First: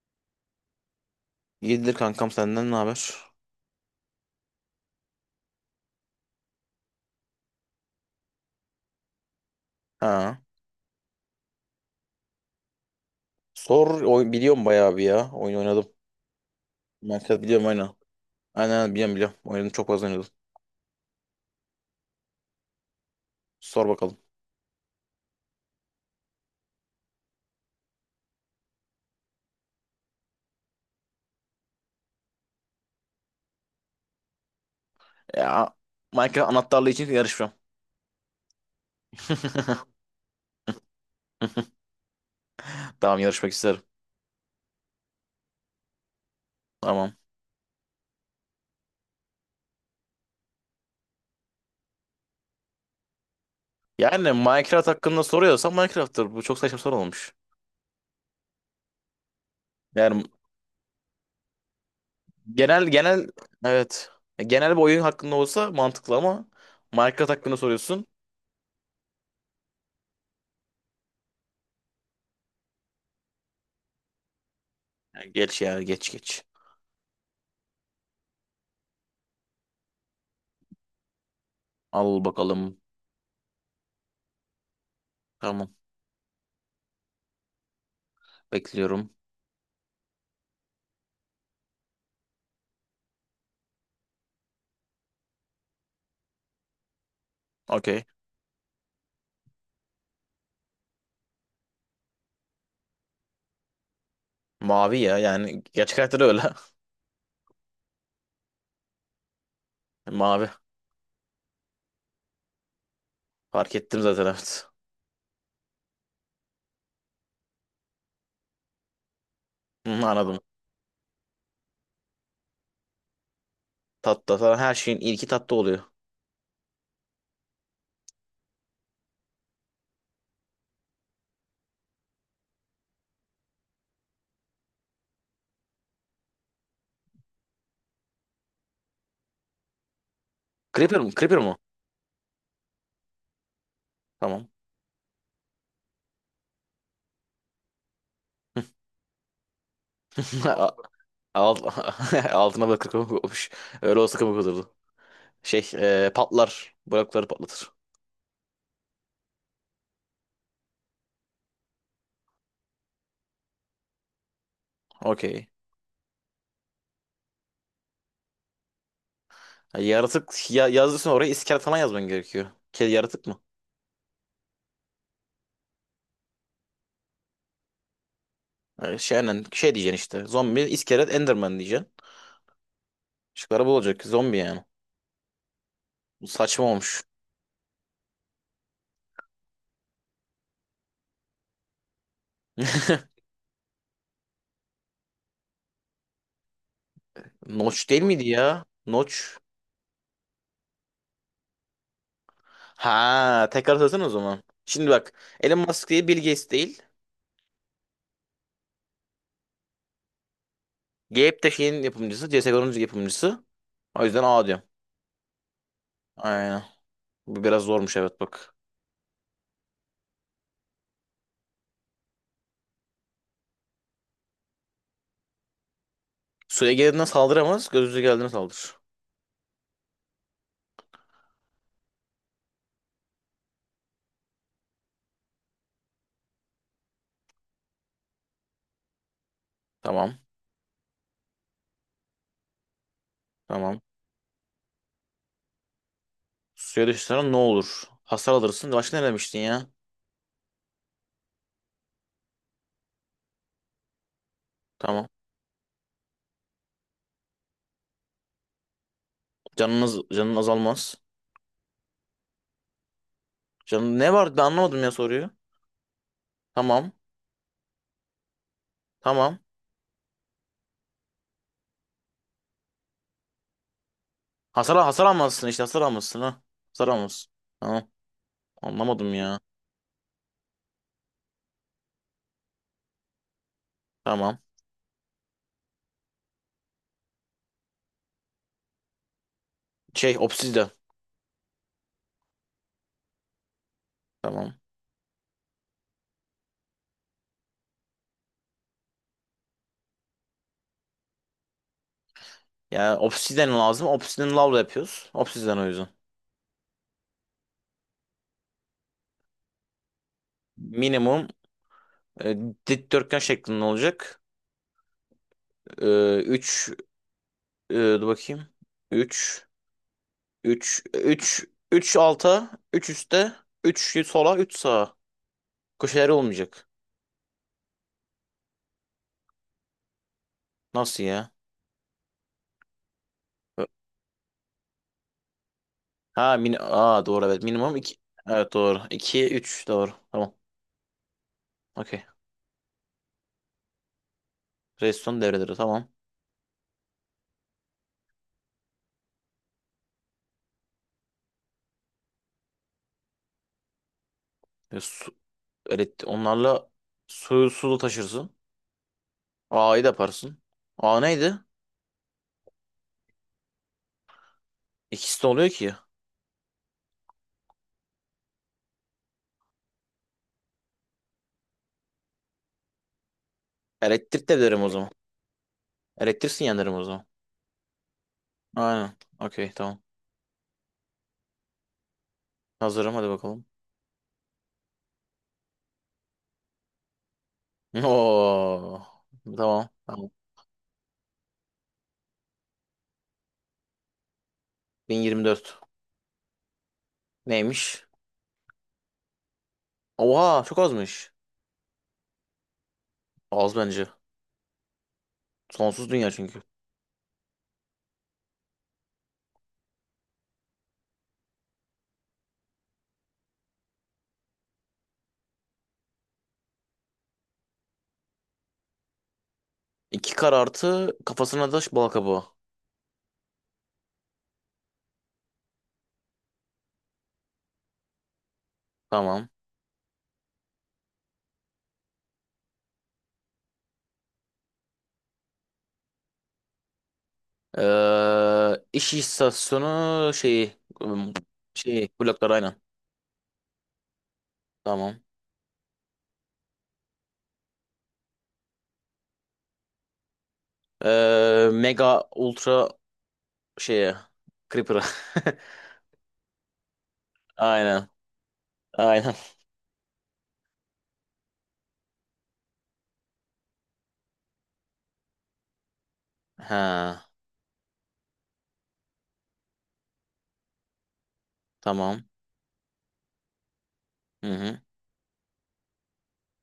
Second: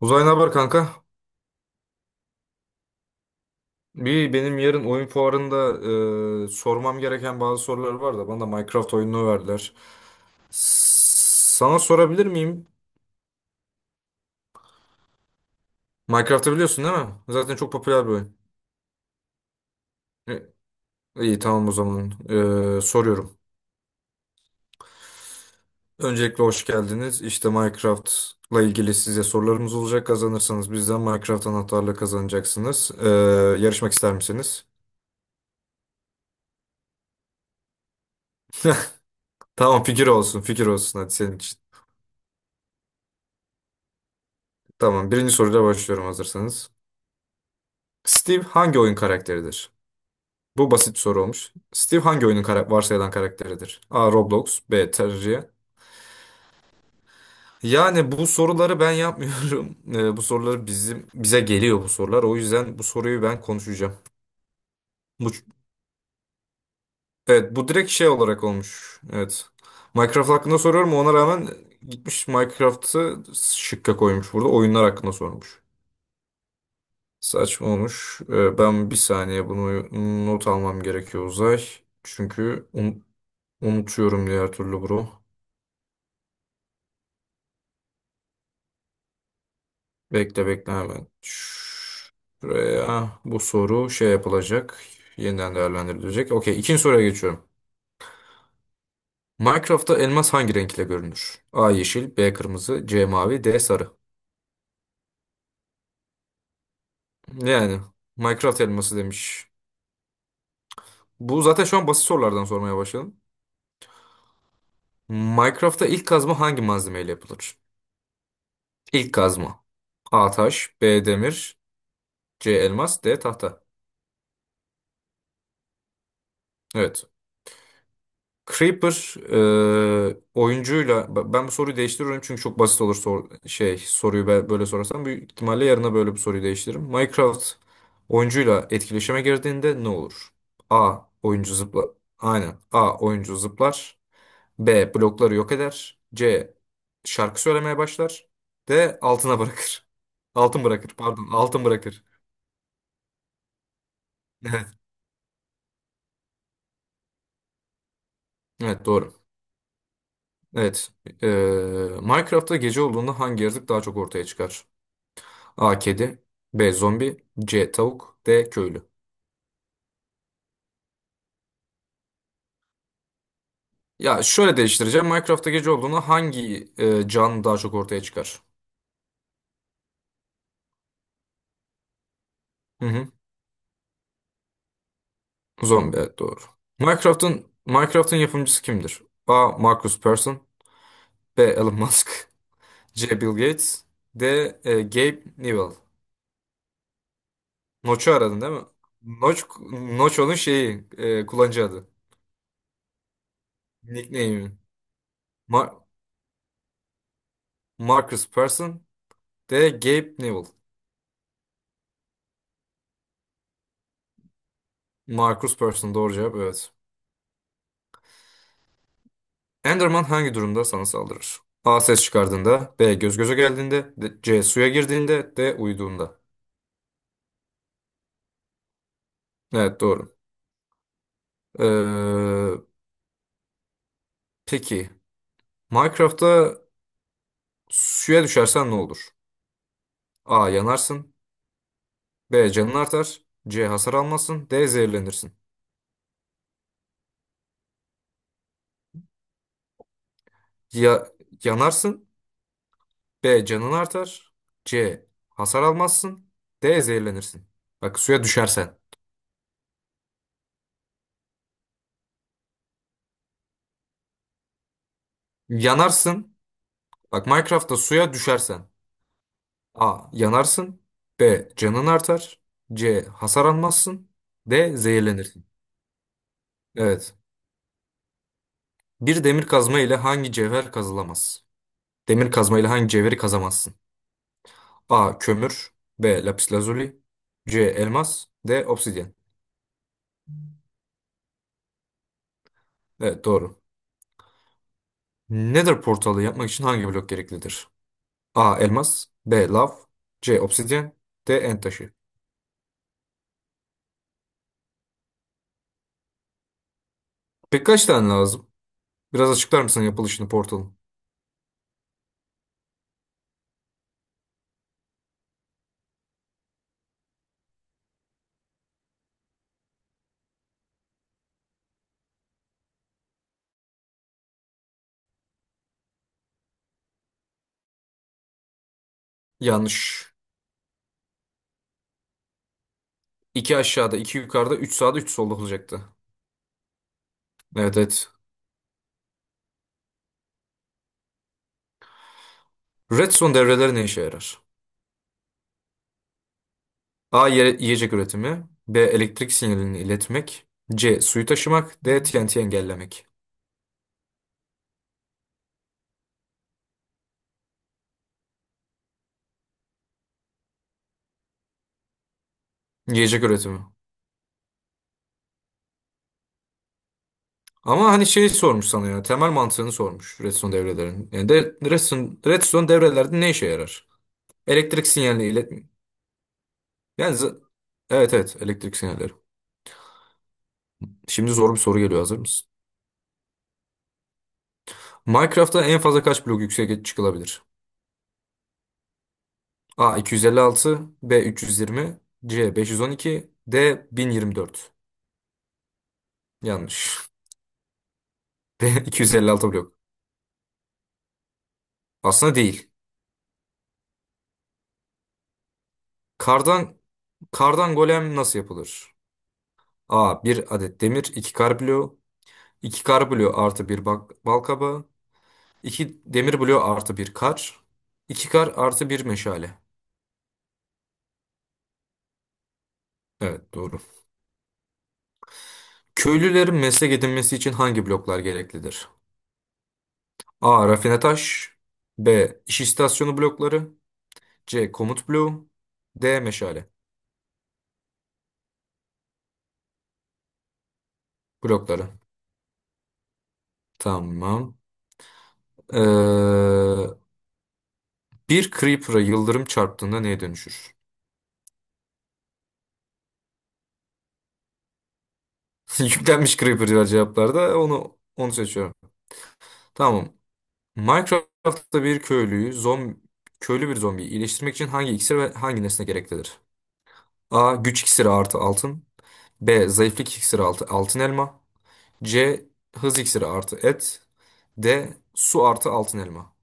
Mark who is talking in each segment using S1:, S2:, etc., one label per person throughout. S1: Uzay ne haber kanka?
S2: İyidir kankam, senden ne haber?
S1: Bir benim yarın oyun fuarında sormam gereken bazı sorular var da bana da Minecraft oyununu verdiler.
S2: Ha.
S1: Sana sorabilir miyim?
S2: Sor oy, biliyorum bayağı bir ya. Oyun oynadım.
S1: Minecraft'ı biliyorsun değil mi?
S2: Minecraft
S1: Zaten
S2: biliyorum,
S1: çok
S2: aynen.
S1: popüler bir oyun.
S2: Aynen aynen, biliyorum biliyorum. Oynadım, çok fazla oynadım.
S1: E, İyi, tamam o zaman. Soruyorum.
S2: Sor bakalım.
S1: Öncelikle hoş geldiniz. İşte Minecraft'la ilgili size sorularımız olacak. Kazanırsanız bizden Minecraft anahtarlığı kazanacaksınız. Yarışmak ister misiniz?
S2: Ya, Minecraft anahtarlığı için yarışmam.
S1: Tamam, fikir olsun fikir olsun, hadi senin için.
S2: Tamam, yarışmak isterim.
S1: Tamam, birinci soruyla başlıyorum hazırsanız.
S2: Tamam.
S1: Steve hangi oyun karakteridir? Bu basit bir soru olmuş. Steve hangi oyunun varsayılan karakteridir? A.
S2: Yani
S1: Roblox.
S2: Minecraft
S1: B.
S2: hakkında
S1: Terraria.
S2: soruyorsan Minecraft'tır. Bu çok saçma soru olmuş.
S1: Yani bu soruları ben yapmıyorum. Bu
S2: Yani
S1: soruları bizim bize geliyor bu sorular. O yüzden bu
S2: genel
S1: soruyu
S2: genel,
S1: ben konuşacağım.
S2: evet. Genel bir oyun
S1: Bu,
S2: hakkında olsa mantıklı ama Minecraft hakkında
S1: evet bu direkt
S2: soruyorsun.
S1: şey olarak olmuş. Evet. Minecraft hakkında soruyorum. Ona rağmen gitmiş Minecraft'ı şıkka koymuş burada. Oyunlar hakkında
S2: Ya geç,
S1: sormuş.
S2: ya geç geç.
S1: Saçma olmuş. Ben bir saniye bunu not almam gerekiyor Uzay.
S2: Al
S1: Çünkü
S2: bakalım.
S1: unutuyorum diğer türlü bro.
S2: Tamam. Bekliyorum.
S1: Bekle bekle hemen. Şuraya bu soru şey yapılacak. Yeniden değerlendirilecek. Okey, ikinci soruya geçiyorum.
S2: Okey.
S1: Minecraft'ta elmas hangi renkle görünür? A yeşil, B kırmızı, C mavi, D sarı.
S2: Mavi ya, yani gerçek hayatta da öyle.
S1: Yani Minecraft elması demiş.
S2: Mavi.
S1: Bu zaten şu an basit sorulardan sormaya başladım.
S2: Fark ettim zaten, evet.
S1: Minecraft'ta ilk kazma hangi malzemeyle yapılır? İlk kazma.
S2: Hı,
S1: A
S2: anladım.
S1: taş, B demir, C elmas, D tahta.
S2: Tatlı. Zaten her şeyin ilki tatlı oluyor.
S1: Evet. Creeper oyuncuyla ben bu soruyu değiştiriyorum çünkü çok basit olur şey soruyu ben böyle sorarsam büyük ihtimalle yarına böyle bir soruyu değiştiririm. Minecraft oyuncuyla etkileşime girdiğinde ne olur? A.
S2: Creeper mi? Creeper mu?
S1: Oyuncu zıplar. Aynen. A. Oyuncu zıplar.
S2: Tamam.
S1: B. Blokları yok eder. C. Şarkı söylemeye başlar. D. Altına bırakır. Altın bırakır. Pardon.
S2: Alt,
S1: Altın bırakır.
S2: altına da kırkımık olmuş. Öyle olsa kırkımık olurdu.
S1: Evet.
S2: Patlar. Blokları patlatır.
S1: Evet, doğru. Evet. E, Minecraft'ta gece olduğunda hangi yaratık daha çok ortaya çıkar?
S2: Okey.
S1: A. Kedi. B. Zombi. C. Tavuk. D. Köylü.
S2: Yaratık ya, yazdıysan oraya iskelet falan yazman gerekiyor. Kedi yaratık mı?
S1: Ya şöyle değiştireceğim. Minecraft'ta gece olduğunda hangi can daha çok ortaya çıkar?
S2: Şey, aynen, şey diyeceksin işte. Zombi, iskelet, enderman diyeceksin.
S1: Hı hı.
S2: Şıkları bu olacak. Zombi yani.
S1: Zombi, evet
S2: Bu
S1: doğru.
S2: saçma olmuş.
S1: Minecraft'ın yapımcısı kimdir? A. Marcus Persson. B. Elon Musk. C. Bill Gates. D. Gabe Newell.
S2: Notch değil
S1: Notch'u
S2: miydi
S1: aradın değil mi?
S2: ya? Notch.
S1: Notch, Notch, onun şeyi, kullanıcı adı.
S2: Ha, tekrar hatırlasana o zaman.
S1: Nickname'i.
S2: Şimdi bak, Elon
S1: Ma-
S2: Musk değil, Bill Gates değil.
S1: Marcus Persson. D. Gabe Newell.
S2: Gap de şeyin yapımcısı. CSGO'nun yapımcısı. O yüzden A diyorum.
S1: Marcus Persson doğru cevap,
S2: Aynen.
S1: evet.
S2: Bu biraz zormuş, evet, bak.
S1: Enderman hangi durumda sana saldırır? A. Ses çıkardığında. B. Göz göze geldiğinde. C. Suya girdiğinde. D. Uyuduğunda.
S2: Suya geldiğinde saldıramaz. Gözünüze geldiğinde saldır.
S1: Evet doğru. Ee, peki. Minecraft'ta suya düşersen ne olur?
S2: Tamam.
S1: A. Yanarsın. B. Canın artar. C.
S2: Tamam.
S1: Hasar almazsın. D. Zehirlenirsin.
S2: Suya düşsen ne olur? Hasar alırsın. Başka ne demiştin ya?
S1: Ya yanarsın. B. Canın artar. C.
S2: Tamam.
S1: Hasar almazsın. D. Zehirlenirsin. Bak, suya düşersen.
S2: Canın azalmaz. Canın ne var? Ben anlamadım ya soruyu.
S1: Yanarsın.
S2: Tamam.
S1: Bak, Minecraft'ta suya düşersen.
S2: Tamam.
S1: A. Yanarsın. B. Canın artar. C. Hasar almazsın. D.
S2: Hasar
S1: Zehirlenirsin.
S2: almazsın işte. Hasar almazsın, ha. Hasar
S1: Evet.
S2: almazsın. Tamam. Anlamadım
S1: Bir
S2: ya.
S1: demir kazma ile hangi cevher kazılamaz? Demir kazma ile hangi cevheri kazamazsın?
S2: Tamam.
S1: A. Kömür. B. Lapis lazuli. C. Elmas. D. Obsidyen.
S2: Şey obsidian.
S1: Evet doğru.
S2: Tamam.
S1: Nether portalı yapmak için hangi blok gereklidir? A. Elmas. B. Lav. C. Obsidyen. D. End taşı.
S2: Yani obsidian lazım. Obsidian lavla yapıyoruz. Obsidian o yüzden.
S1: Peki kaç tane lazım? Biraz açıklar mısın yapılışını portalın?
S2: Minimum e, dikdörtgen şeklinde olacak. 3, dur bakayım. 3 3 3 3 alta, 3 üstte, üç sola, üç sağa. Köşeleri olmayacak.
S1: Yanlış.
S2: Nasıl ya?
S1: 2 aşağıda, 2 yukarıda, 3 sağda, 3 solda olacaktı.
S2: Ha, Aa, doğru, evet. Minimum
S1: Evet,
S2: iki.
S1: evet.
S2: Evet doğru. 2 üç, doğru. Tamam. Okey.
S1: Redstone devreleri ne işe yarar?
S2: Redstone devreleri, tamam.
S1: A. Yiyecek üretimi. B. Elektrik sinyalini iletmek. C. Suyu taşımak. D. TNT engellemek.
S2: Su, evet, onlarla suyu sulu taşırsın. A'yı da yaparsın. A neydi?
S1: Yiyecek üretimi.
S2: İkisi de oluyor ki.
S1: Ama hani şeyi sormuş sana ya. Temel mantığını sormuş Redstone devrelerin. Yani de, Redstone devrelerde ne işe yarar?
S2: Elektrik de derim o
S1: Elektrik
S2: zaman.
S1: sinyalini iletmek.
S2: Elektriksin, yanarım o zaman.
S1: Yani evet, evet, elektrik
S2: Aynen.
S1: sinyalleri.
S2: Okey, tamam.
S1: Şimdi zor bir soru geliyor, hazır mısın?
S2: Hazırım, hadi bakalım.
S1: Minecraft'ta en fazla kaç blok yükseğe çıkılabilir?
S2: Oo. Tamam.
S1: A.
S2: Tamam.
S1: 256. B. 320, C. 512, D. 1024.
S2: 1.024.
S1: Yanlış.
S2: Neymiş?
S1: De 256 blok.
S2: Oha, çok azmış.
S1: Aslında değil.
S2: Az bence. Sonsuz dünya çünkü.
S1: Kardan kardan golem nasıl yapılır? A. Bir adet demir, 2 kar bloğu, 2 kar bloğu artı bir bal kabağı, 2 demir bloğu artı bir kar, 2 kar artı bir meşale.
S2: İki kar artı kafasına da bal kabuğu.
S1: Evet doğru. Köylülerin meslek edinmesi için hangi bloklar gereklidir?
S2: Tamam.
S1: A. Rafine taş, B. İş istasyonu blokları, C. Komut bloğu, D. Meşale
S2: İş istasyonu şeyi,
S1: blokları.
S2: şeyi bloklar, aynen.
S1: Tamam.
S2: Tamam.
S1: Ee, bir Creeper'a yıldırım çarptığında neye dönüşür?
S2: Mega ultra şeye, Creeper'a.
S1: Yüklenmiş Creeper var cevaplarda.
S2: Aynen.
S1: Onu seçiyorum.
S2: Aynen.
S1: Tamam. Minecraft'ta bir köylüyü zombi köylü bir zombiyi iyileştirmek için hangi iksir ve hangi nesne gereklidir?
S2: Ha.
S1: A. Güç iksiri artı altın. B. Zayıflık iksiri artı altın elma.
S2: Tamam.
S1: C. Hız iksiri artı et.
S2: Hı hı.
S1: D. Su artı altın elma.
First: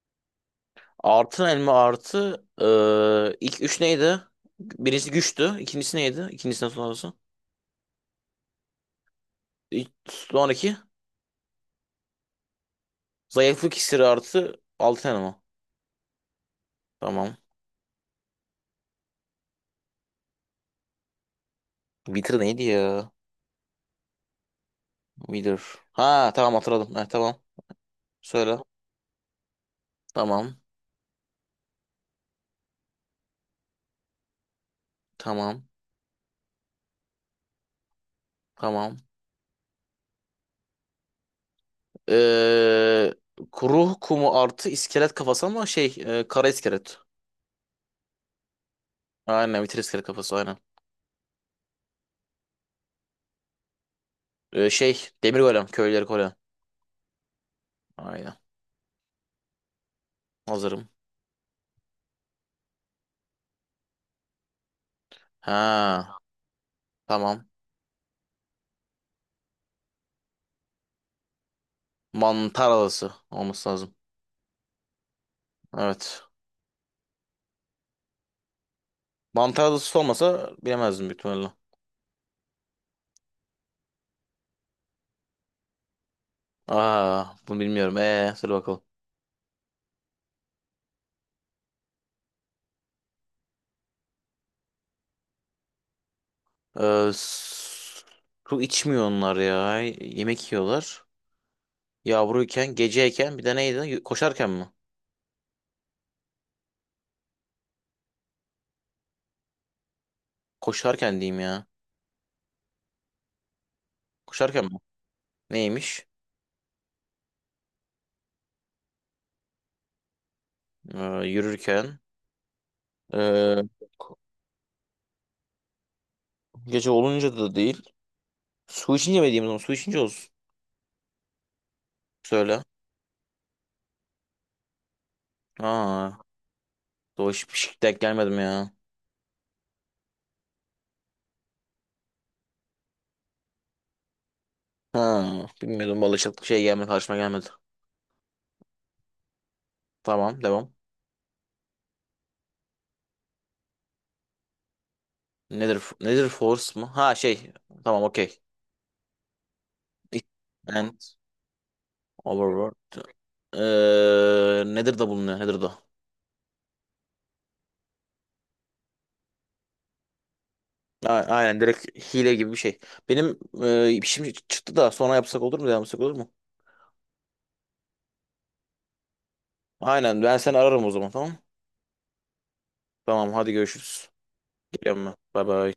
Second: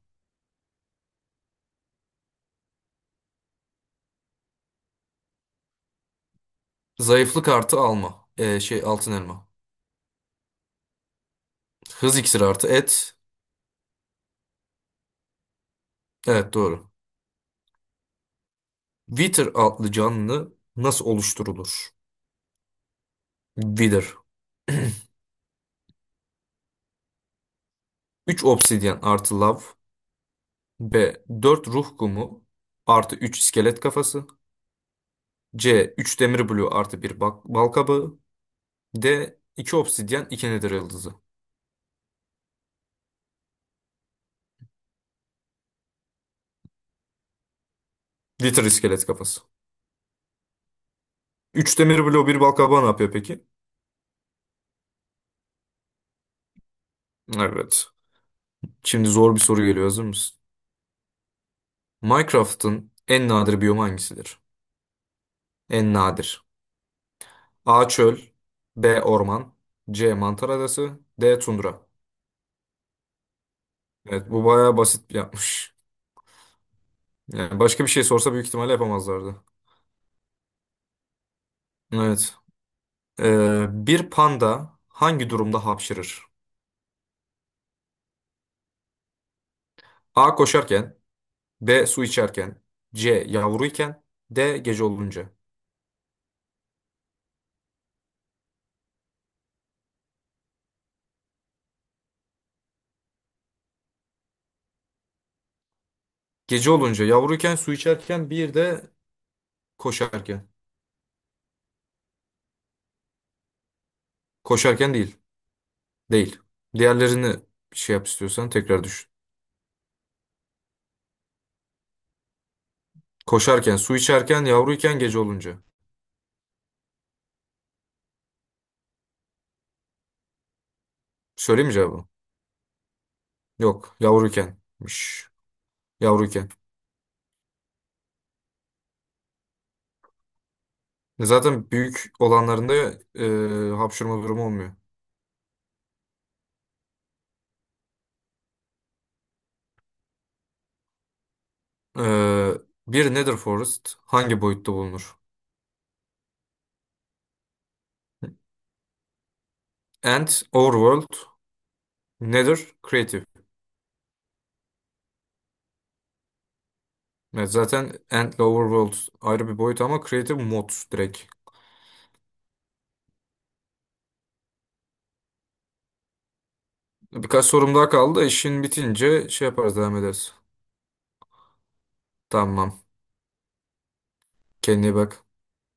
S2: Artı elma artı ilk üç neydi? Birincisi güçtü. İkincisi neydi? İkincisinden sonrası.
S1: Zayıflık artı alma. Altın elma.
S2: Sonraki,
S1: Hız iksiri artı et.
S2: zayıflık iksiri artı altın elma.
S1: Evet doğru.
S2: Tamam.
S1: Wither adlı canlı nasıl oluşturulur?
S2: Wither neydi ya?
S1: Wither.
S2: Wither. Ha, tamam, hatırladım. Heh, tamam.
S1: 3
S2: Söyle.
S1: obsidyen artı lav.
S2: Tamam.
S1: B. 4 ruh kumu artı 3 iskelet kafası.
S2: Tamam.
S1: C. üç demir bloğu artı bir bal kabağı.
S2: Tamam.
S1: D. 2 obsidyen 2 nedir yıldızı.
S2: Eee Ruh kumu artı iskelet kafası, ama şey kara iskelet.
S1: Litter iskelet kafası.
S2: Aynen, Wither iskelet kafası, aynen.
S1: 3 demir bloğu bir bal kabağı ne yapıyor peki?
S2: Şey demir golem, köyleri golem.
S1: Evet.
S2: Aynen.
S1: Şimdi zor bir soru geliyor, hazır mısın?
S2: Hazırım.
S1: Minecraft'ın en nadir biyomu hangisidir? En
S2: Ha,
S1: nadir.
S2: tamam.
S1: A. Çöl. B. Orman. C. Mantar adası. D. Tundra.
S2: Mantar adası olması lazım.
S1: Evet, bu bayağı basit yapmış.
S2: Evet.
S1: Yani başka bir şey sorsa büyük ihtimalle yapamazlardı.
S2: Mantar adası olmasa bilemezdim, büyük ihtimalle.
S1: Evet. Bir panda hangi durumda hapşırır?
S2: Aa, bunu bilmiyorum. Söyle bakalım.
S1: A. Koşarken. B. Su içerken. C. Yavruyken. D. Gece olunca.
S2: Ee, s- Su içmiyor onlar ya. Yemek yiyorlar. Yavruyken, geceyken bir de neydi? Koşarken mi?
S1: Gece olunca, yavruyken, su içerken bir de koşarken.
S2: Koşarken diyeyim ya. Koşarken mi?
S1: Koşarken değil.
S2: Neymiş?
S1: Değil. Diğerlerini şey yap, istiyorsan tekrar düşün.
S2: Ee, Yürürken. Ee,
S1: Koşarken, su
S2: ko-
S1: içerken, yavruyken, gece olunca.
S2: Gece olunca da değil. Su içince mi diyeyim o zaman? Su içince olsun.
S1: Söyleyeyim mi cevabı?
S2: Söyle.
S1: Yok. Yavruykenmiş.
S2: Aa,
S1: Yavruyken.
S2: doğru, hiç denk gelmedim ya.
S1: Zaten büyük olanlarında hapşırma durumu olmuyor.
S2: Ha, bilmiyordum, balıkçılık şey gelmedi, karşıma gelmedi. Tamam, devam.
S1: Ee, bir Nether Forest hangi boyutta bulunur?
S2: Nedir nedir, force mu? Ha, şey, tamam, okey. It
S1: Ant,
S2: and
S1: Overworld, Nether,
S2: overworld.
S1: Creative.
S2: Nedir da bulunuyor, nedir da?
S1: Evet, zaten Ant ile Overworld ayrı bir boyut, ama Creative mod direkt.
S2: Aynen, direkt hile gibi bir şey. Benim şimdi çıktı da, sonra yapsak olur mu? Devam etsek olur mu?
S1: Birkaç sorum daha kaldı. İşin bitince şey yaparız, devam
S2: Aynen,
S1: ederiz.
S2: ben seni ararım o zaman, tamam.
S1: Tamam.
S2: Tamam, hadi görüşürüz.
S1: Kendine iyi
S2: Geliyorum ben.
S1: bak.
S2: Bay bay.